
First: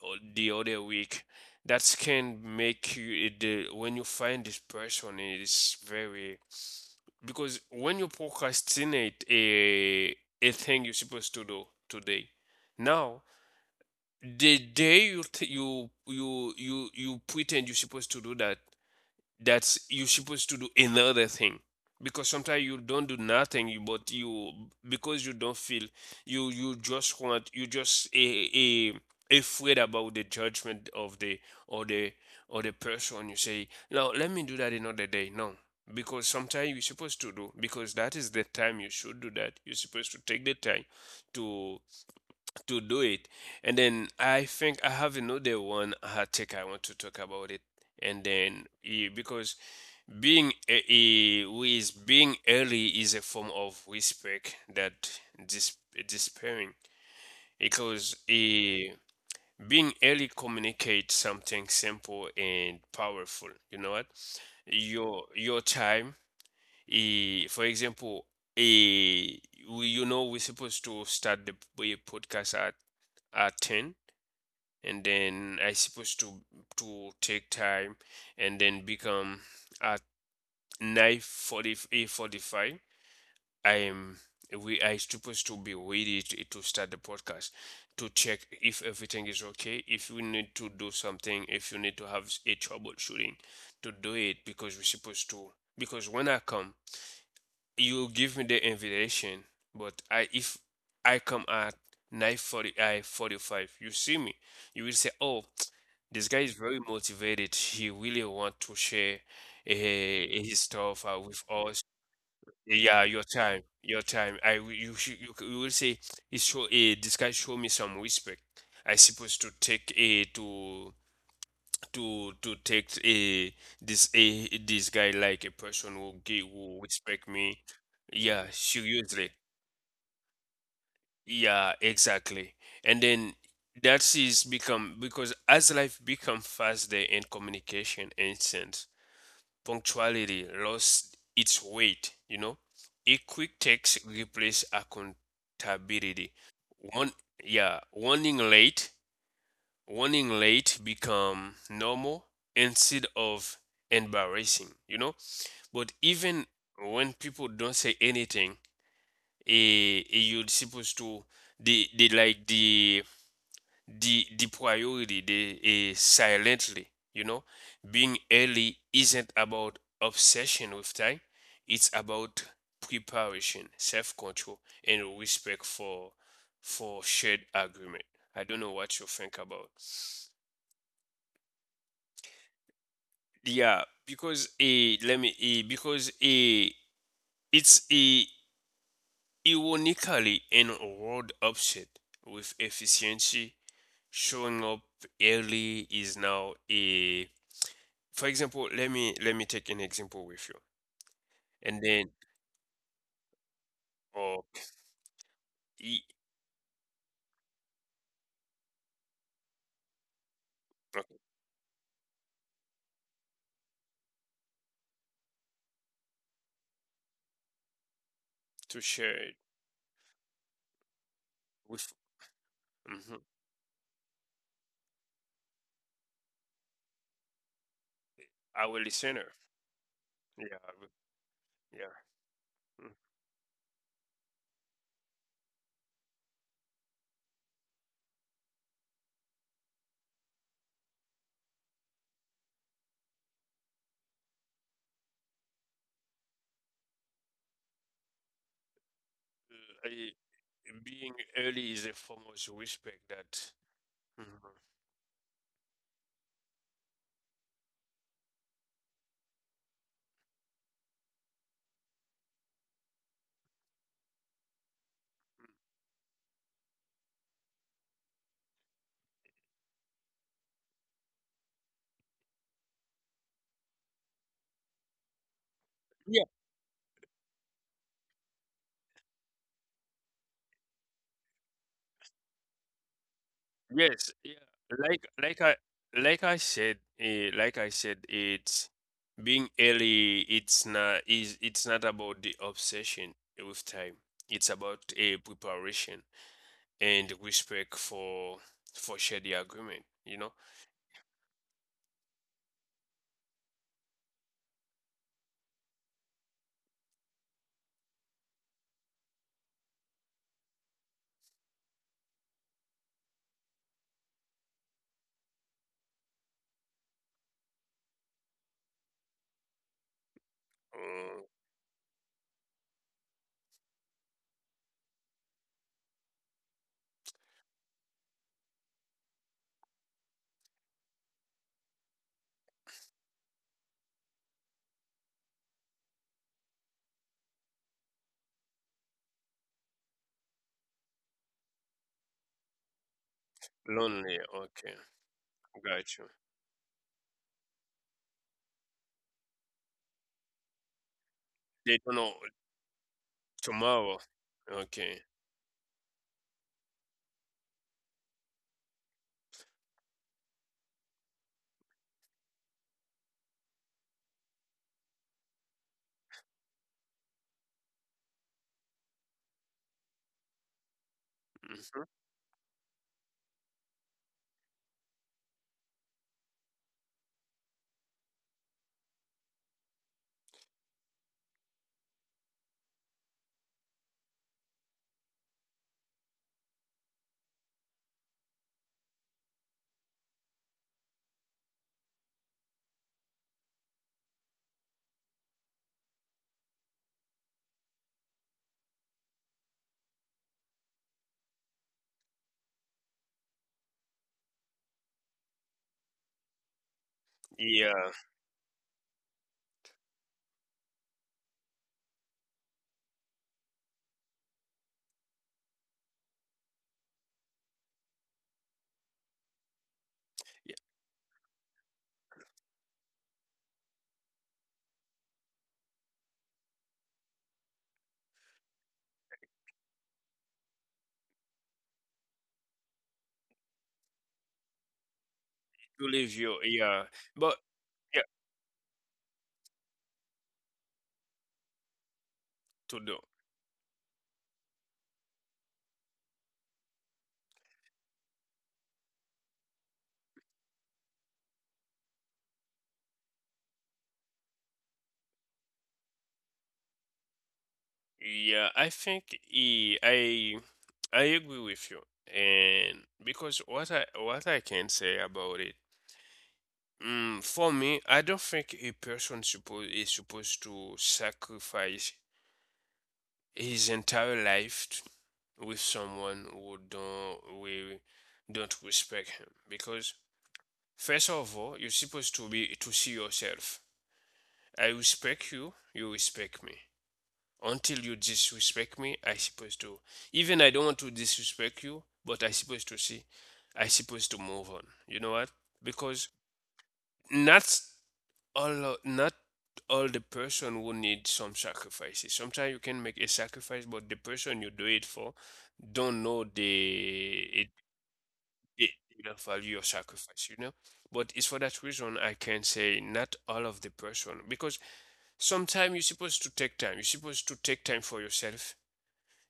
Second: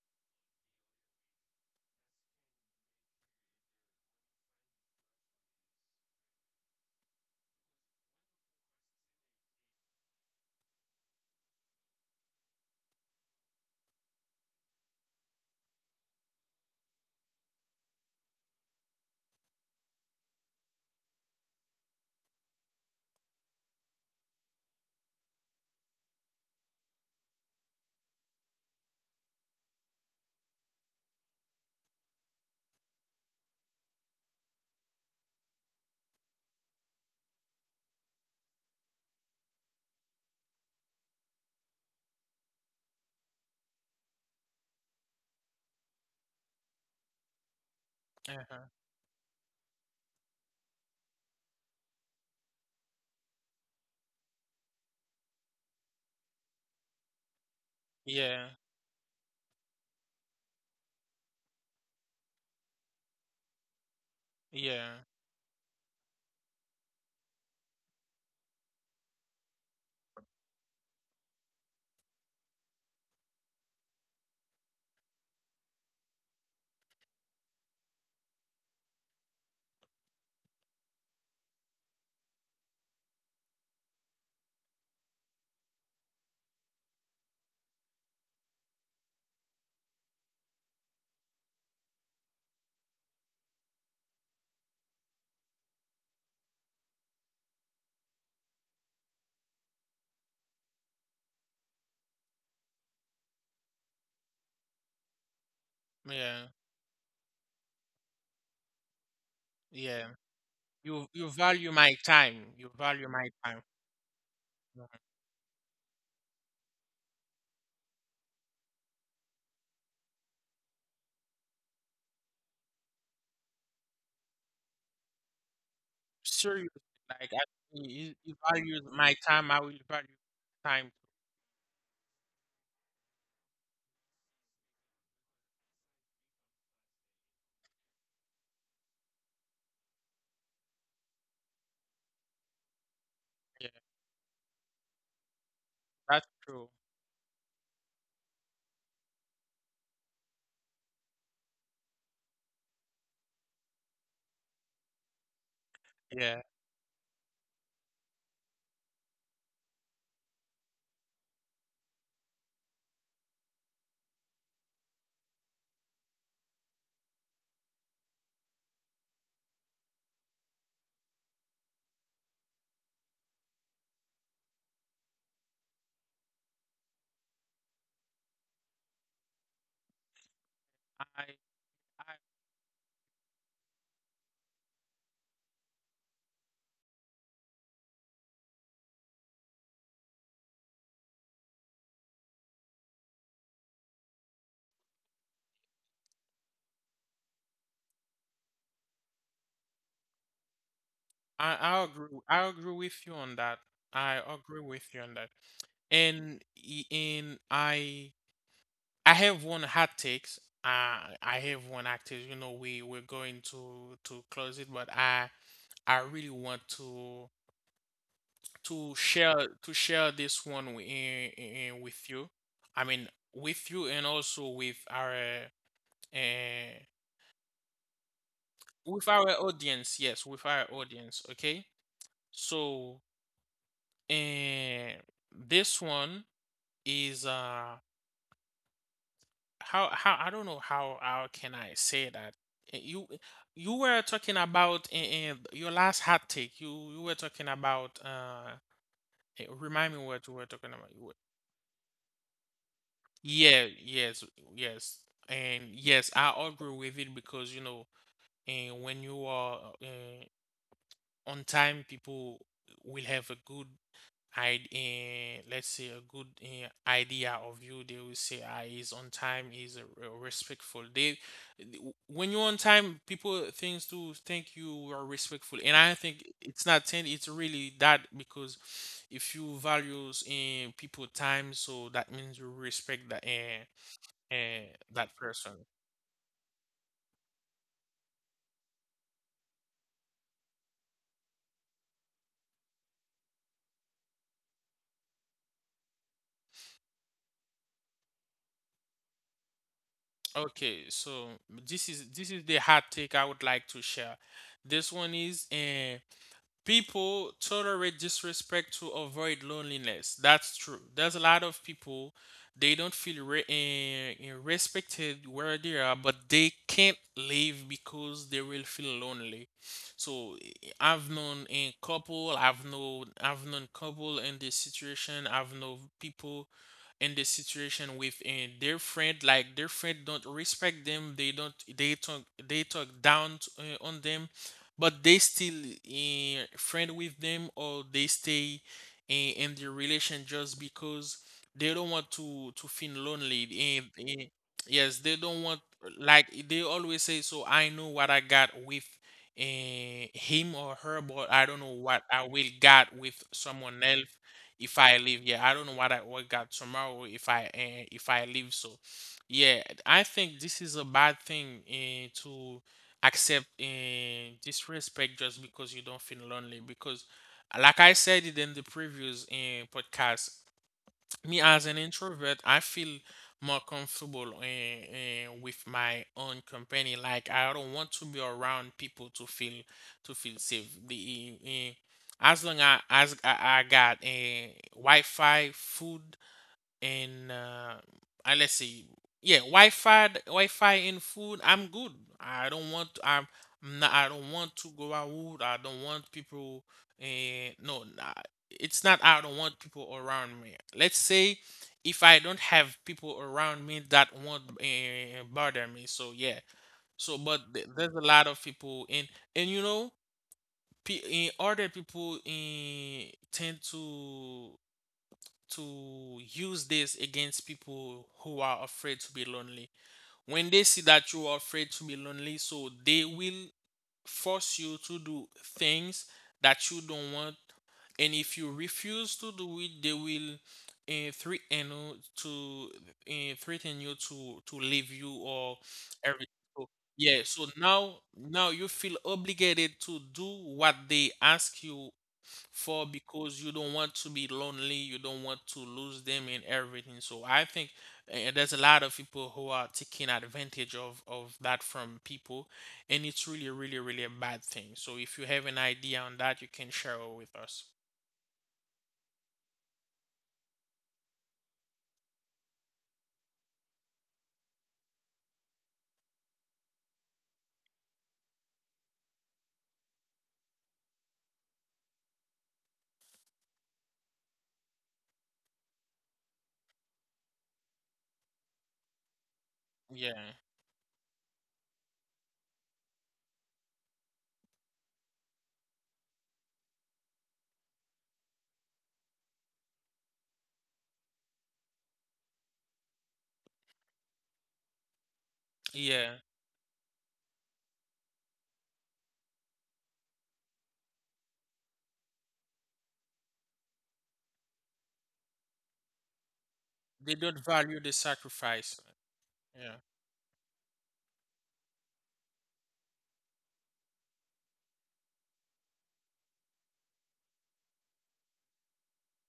[SPEAKER 2] o- the other week. That can make you it, the, when you find this person it is very... because when you procrastinate a a thing you're supposed to do today, now the day you th- you you you you pretend you're supposed to do that, that's you're supposed to do another thing. Because sometimes you don't do nothing, you- but you, because you don't feel... you you just want, you just a, a afraid about the judgment of the, or the, or the person. You say no, let me do that another day. No, because sometimes you're supposed to do, because that is the time you should do that, you're supposed to take the time to to do it. And then I think I have another one hot take I want to talk about it, and then
[SPEAKER 1] uh-huh.
[SPEAKER 2] yeah, because being a, a- with being early is a form of respect, that dis, despairing. because
[SPEAKER 1] Yeah,
[SPEAKER 2] a, being early communicates something simple and powerful. You know what?
[SPEAKER 1] yeah,
[SPEAKER 2] Your your time. Eh, for example, a, we, you know we're supposed to start the p- podcast at at ten, and then I supposed to to take time, and then become at nine forty-eight, forty-five. I'm we I supposed to be ready to, to start the podcast, to check if everything is okay, if you need to do something, if you need to have a troubleshooting to do it, because we're supposed to... because when I come, you give me the invitation, but I if I come at nine forty I forty-five, you see me, you will say, "Oh, this guy
[SPEAKER 1] yeah,
[SPEAKER 2] is very motivated. He really want to share uh,
[SPEAKER 1] yeah.
[SPEAKER 2] his stuff
[SPEAKER 1] You
[SPEAKER 2] uh,
[SPEAKER 1] you
[SPEAKER 2] with
[SPEAKER 1] value
[SPEAKER 2] us."
[SPEAKER 1] my time. You
[SPEAKER 2] Yeah,
[SPEAKER 1] value
[SPEAKER 2] your
[SPEAKER 1] my
[SPEAKER 2] time,
[SPEAKER 1] time.
[SPEAKER 2] your time. I w- you
[SPEAKER 1] Mhm.
[SPEAKER 2] should you, c- you will say, he show, eh, this guy show me some respect. I supposed to take a to to to take a, this a this guy, like a person who give, who
[SPEAKER 1] Seriously,
[SPEAKER 2] respect
[SPEAKER 1] like I,
[SPEAKER 2] me.
[SPEAKER 1] you, you
[SPEAKER 2] Yeah,
[SPEAKER 1] value my
[SPEAKER 2] seriously.
[SPEAKER 1] time. I will value time.
[SPEAKER 2] Yeah, exactly. And then, that is become because as life become faster and communication instant, punctuality lost its weight, you know. A quick
[SPEAKER 1] Yeah,
[SPEAKER 2] text replaced
[SPEAKER 1] that's
[SPEAKER 2] accountability.
[SPEAKER 1] true.
[SPEAKER 2] One, yeah, warning late, warning late become normal instead of embarrassing, you know. But
[SPEAKER 1] Yeah,
[SPEAKER 2] even when people don't say anything, eh, eh, you're supposed to, they, they like the the the priority they is silently, you know. Being early isn't about obsession with time, it's about preparation, self-control, and respect for for shared agreement. I don't know what you think about.
[SPEAKER 1] I
[SPEAKER 2] Yeah, because a let me, eh, because a it's a ironically in a world upset with efficiency, showing up early is now a... For example, let me let me take an example with you,
[SPEAKER 1] I I
[SPEAKER 2] and
[SPEAKER 1] I
[SPEAKER 2] then,
[SPEAKER 1] agree I agree with you on that. I
[SPEAKER 2] or
[SPEAKER 1] agree with you on that.
[SPEAKER 2] e
[SPEAKER 1] And i- in I I have one hot takes.
[SPEAKER 2] okay,
[SPEAKER 1] I I have one hot. You know, we we're going to to close it, but I I really want to
[SPEAKER 2] to
[SPEAKER 1] to
[SPEAKER 2] share it
[SPEAKER 1] share to share this one wi- in, in,
[SPEAKER 2] with,
[SPEAKER 1] with you. I mean,
[SPEAKER 2] mhm,
[SPEAKER 1] with you and also with our uh,
[SPEAKER 2] our
[SPEAKER 1] with our
[SPEAKER 2] listener.
[SPEAKER 1] audience. Yes, with
[SPEAKER 2] Yeah,
[SPEAKER 1] our
[SPEAKER 2] w-
[SPEAKER 1] audience. Okay,
[SPEAKER 2] yeah. Mm.
[SPEAKER 1] so. And this one is uh how how I don't know how how can I say that. Eh, you you were talking about in, your last hot take. You you were talking about uh eh,
[SPEAKER 2] Uh,
[SPEAKER 1] remind me
[SPEAKER 2] I,
[SPEAKER 1] what you were talking about. You
[SPEAKER 2] being
[SPEAKER 1] were-
[SPEAKER 2] early is a form of respect that.
[SPEAKER 1] yeah, yes,
[SPEAKER 2] Mhm.
[SPEAKER 1] yes, and yes, I agree with it because you know, and when you are uh, on time, people will have a good, I, uh, let's say, a good uh, idea of you. They will say, ah, he's on time, he's uh, re- respectful. They, when you're on time, people things to think you are respectful, and I think
[SPEAKER 2] Yeah.
[SPEAKER 1] it's not ten, it's really that because if you values in people time, so that means you respect that
[SPEAKER 2] Yes. Yeah.
[SPEAKER 1] uh, uh,
[SPEAKER 2] Like
[SPEAKER 1] that
[SPEAKER 2] like
[SPEAKER 1] person.
[SPEAKER 2] I like I said, uh, like I said it's being early. It's not is it's not about the obsession with time. It's about a preparation and respect for for share the agreement, you know.
[SPEAKER 1] Okay, so this is this is the hot take I would like to share. This one is uh, people tolerate disrespect to avoid loneliness. That's true. There's a lot of people, they don't feel re- eh, eh, respected where they are, but they can't leave because they will feel lonely. So eh, I've
[SPEAKER 2] Mm,
[SPEAKER 1] known a couple, I've known I've known couple in this situation, I've known people in the situation with uh, their friend. Like their friend don't respect them, they don't, they talk they talk down t- uh, on them, but they still eh, friend with them, or they stay in, in the relation just because they don't want to to feel lonely and,
[SPEAKER 2] lonely,
[SPEAKER 1] and
[SPEAKER 2] okay.
[SPEAKER 1] yes, they don't want,
[SPEAKER 2] Got you.
[SPEAKER 1] like they always say, so I know what I got with eh, him or her, but I don't know
[SPEAKER 2] They don't
[SPEAKER 1] what
[SPEAKER 2] know
[SPEAKER 1] I will got with someone
[SPEAKER 2] tomorrow.
[SPEAKER 1] else if I
[SPEAKER 2] Okay.
[SPEAKER 1] leave. Yeah, I don't know what I will got tomorrow if I eh, if I leave. So yeah, I think this is a bad thing eh, to accept uh, disrespect just because you don't feel lonely. Because, like I said it in the previous uh, podcast, me as an
[SPEAKER 2] Hmm.
[SPEAKER 1] introvert, I feel more comfortable uh, uh, with my own company. Like, I don't want to be around people to feel to feel safe. The eh, eh, as long as, as I, I got uh, Wi-Fi, food, and uh, uh, let's see, yeah, Wi-Fi, Wi-Fi and food. I'm good. I don't want. I'm. I'm not, I don't want to go out. I don't want people. Uh, no, nah, it's not. I don't want people around me. Let's say if I don't have people around me, that won't uh, bother me. So yeah. So but th-
[SPEAKER 2] Yeah,
[SPEAKER 1] there's a lot of people in, and you know. pe- eh, Other people eh, tend to to use this against people who are afraid to be lonely. When
[SPEAKER 2] yeah.
[SPEAKER 1] they see that you are afraid to be lonely, so they will force you to do things that you don't want, and if you refuse to do it, they will uh, threaten you to uh, threaten you to to leave you or
[SPEAKER 2] To leave
[SPEAKER 1] everything.
[SPEAKER 2] you,
[SPEAKER 1] So,
[SPEAKER 2] yeah.
[SPEAKER 1] yeah,
[SPEAKER 2] But
[SPEAKER 1] so now,
[SPEAKER 2] yeah.
[SPEAKER 1] now you feel obligated to do what they ask you
[SPEAKER 2] To
[SPEAKER 1] for,
[SPEAKER 2] do.
[SPEAKER 1] because you don't want to be lonely, you don't want to lose them and everything. So I think uh, there's a lot of people who are taking advantage of of that from people, and it's really, really, really a bad thing. So if you have an idea on that, you can share it with us.
[SPEAKER 2] Yeah, I think eh, i I agree with you. And because, what i what I can say about it... Mm, for me, I don't think a person supposed is supposed to sacrifice his entire life with someone who don't, we don't respect him. Because,
[SPEAKER 1] Yeah,
[SPEAKER 2] first of all, you're supposed to be, to see yourself: I respect you, you respect me. Until you disrespect me, I supposed to, even I don't want to disrespect you, but I supposed to see, I supposed to move on, you know what. Because
[SPEAKER 1] yeah.
[SPEAKER 2] not all o- not all the person will need some sacrifices. Sometimes you can make a sacrifice, but the person you do it for don't know
[SPEAKER 1] They
[SPEAKER 2] the
[SPEAKER 1] don't
[SPEAKER 2] it,
[SPEAKER 1] value the
[SPEAKER 2] it,
[SPEAKER 1] sacrifice.
[SPEAKER 2] the value of
[SPEAKER 1] Yeah,
[SPEAKER 2] sacrifice, you know. But it's for that reason I can say not all of the person, because sometimes you're supposed to take time. You're supposed to take time for yourself.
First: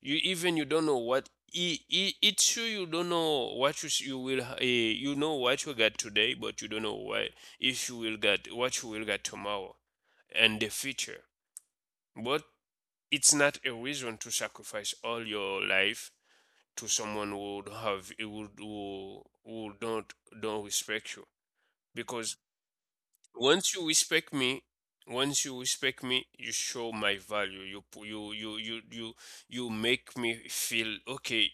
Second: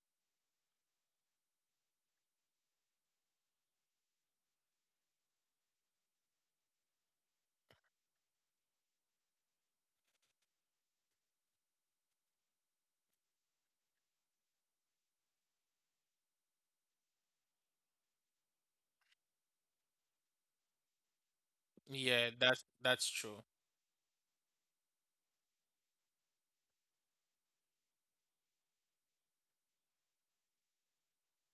[SPEAKER 2] You even, you don't know what it, it, it's true, you don't know what you, s- you will, uh, you know what you got today, but you don't know what, if you will get, what you will get tomorrow and the future. But it's not a reason to sacrifice all your life to someone who would have, who would, who, who don't don't respect you.
[SPEAKER 1] yeah.
[SPEAKER 2] Because
[SPEAKER 1] That's that's true.
[SPEAKER 2] once you respect me, once you respect me you show my value, you pu- you you you you you make me feel okay,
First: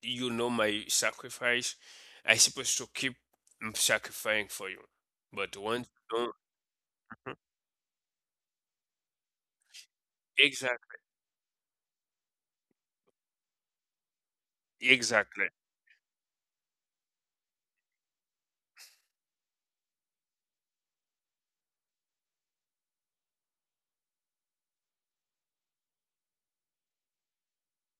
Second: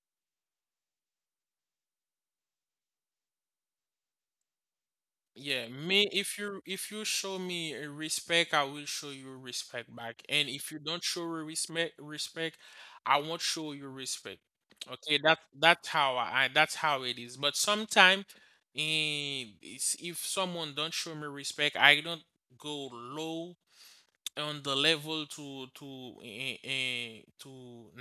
[SPEAKER 2] you know my sacrifice. I supposed to keep, mm, sacrificing for you. But
[SPEAKER 1] Yeah,
[SPEAKER 2] once
[SPEAKER 1] me.
[SPEAKER 2] you
[SPEAKER 1] If you if you
[SPEAKER 2] don't,
[SPEAKER 1] show me uh, respect, I will show you respect back. And if you
[SPEAKER 2] exactly,
[SPEAKER 1] don't show respect, respect, I won't show you respect. Okay, that
[SPEAKER 2] exactly.
[SPEAKER 1] that's how I, that's how it is. But sometimes, if someone don't show me respect, I don't go low on the level to to eh, eh, to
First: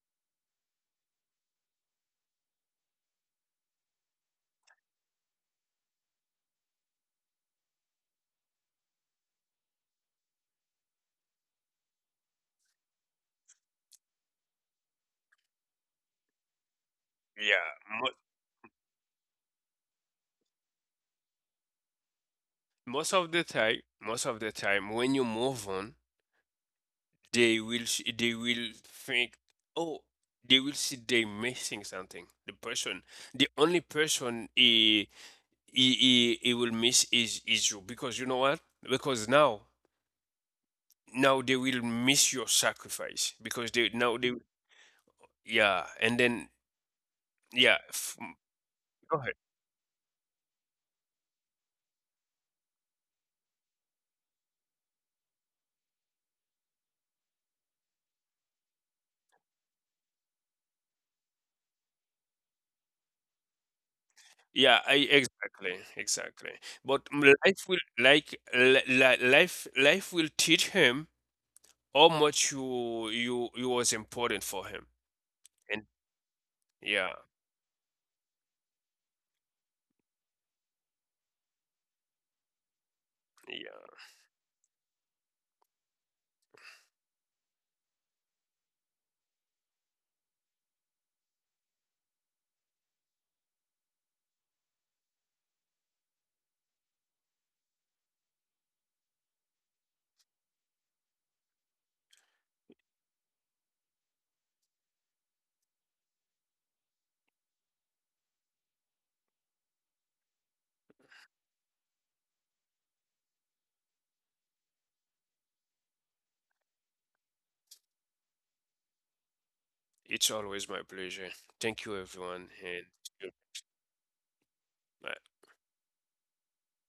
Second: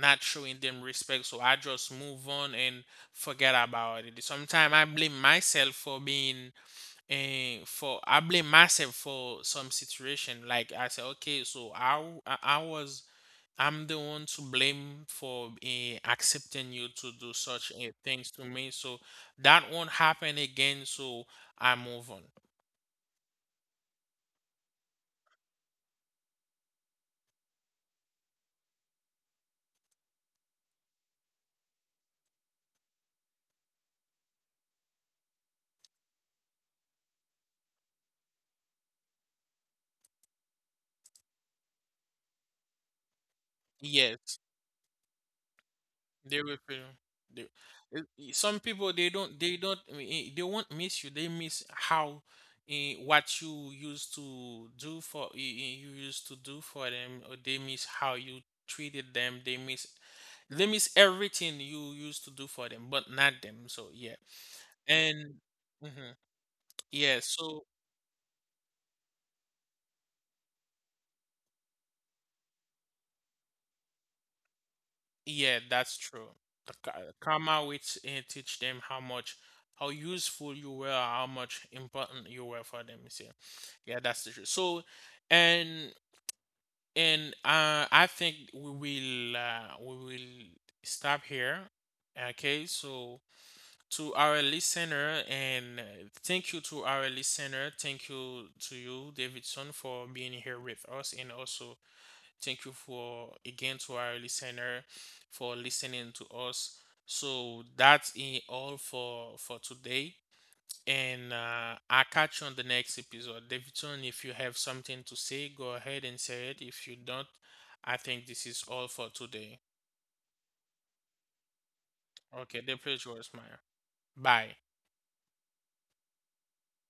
[SPEAKER 1] not showing them respect, so I just move on and forget about it. Sometimes I blame myself for being eh, for I blame myself for some situation. Like I say, okay, so i w- i, I was, I'm the one to blame for eh, accepting you to do such
[SPEAKER 2] Yeah.
[SPEAKER 1] eh,
[SPEAKER 2] Mo-
[SPEAKER 1] things to me, so that won't happen again, so I move on.
[SPEAKER 2] most of the time, most of the time when you move on, they will s- they will think, oh, they will see they missing something. The person, the only person he, he, he, he will miss is is you, because you know what? Because now, now they will miss your sacrifice, because they now they,
[SPEAKER 1] Yes,
[SPEAKER 2] yeah, and
[SPEAKER 1] they
[SPEAKER 2] then,
[SPEAKER 1] will feel they,
[SPEAKER 2] yeah,
[SPEAKER 1] it-
[SPEAKER 2] f mm,
[SPEAKER 1] it- some people they
[SPEAKER 2] go ahead.
[SPEAKER 1] don't, they don't, I mean, eh, they won't miss you. They miss how eh, what you used to do for eh, eh, you used to do for them, or they miss how you treated them. They miss, they miss everything you used to do for them, but not them. So yeah,
[SPEAKER 2] Yeah, I
[SPEAKER 1] and
[SPEAKER 2] exactly,
[SPEAKER 1] mhm,
[SPEAKER 2] exactly. But
[SPEAKER 1] yeah.
[SPEAKER 2] m
[SPEAKER 1] So
[SPEAKER 2] life will, like li li life life will teach him how much you you you was important for him.
[SPEAKER 1] yeah,
[SPEAKER 2] And
[SPEAKER 1] that's true. The ka-
[SPEAKER 2] yeah,
[SPEAKER 1] karma, which uh, teach them how much, how useful you were, how much important you were for them. You see,
[SPEAKER 2] yeah,
[SPEAKER 1] yeah, that's the truth. So, and and uh, I think we will uh, we will stop here. Okay, so to our listener, and uh, thank you to our listener. Thank you to you, Davidson, for being here with us, and also thank you for, again, to our listener for listening to us. So that's it all for for today. And uh, I'll catch you on the next episode. Davidson, if you have something to say, go ahead and say it. If you don't, I think this is all for today.
[SPEAKER 2] it's always my pleasure. Thank you, everyone,
[SPEAKER 1] Okay, the
[SPEAKER 2] and
[SPEAKER 1] pleasure is
[SPEAKER 2] goodbye.
[SPEAKER 1] mine. Bye.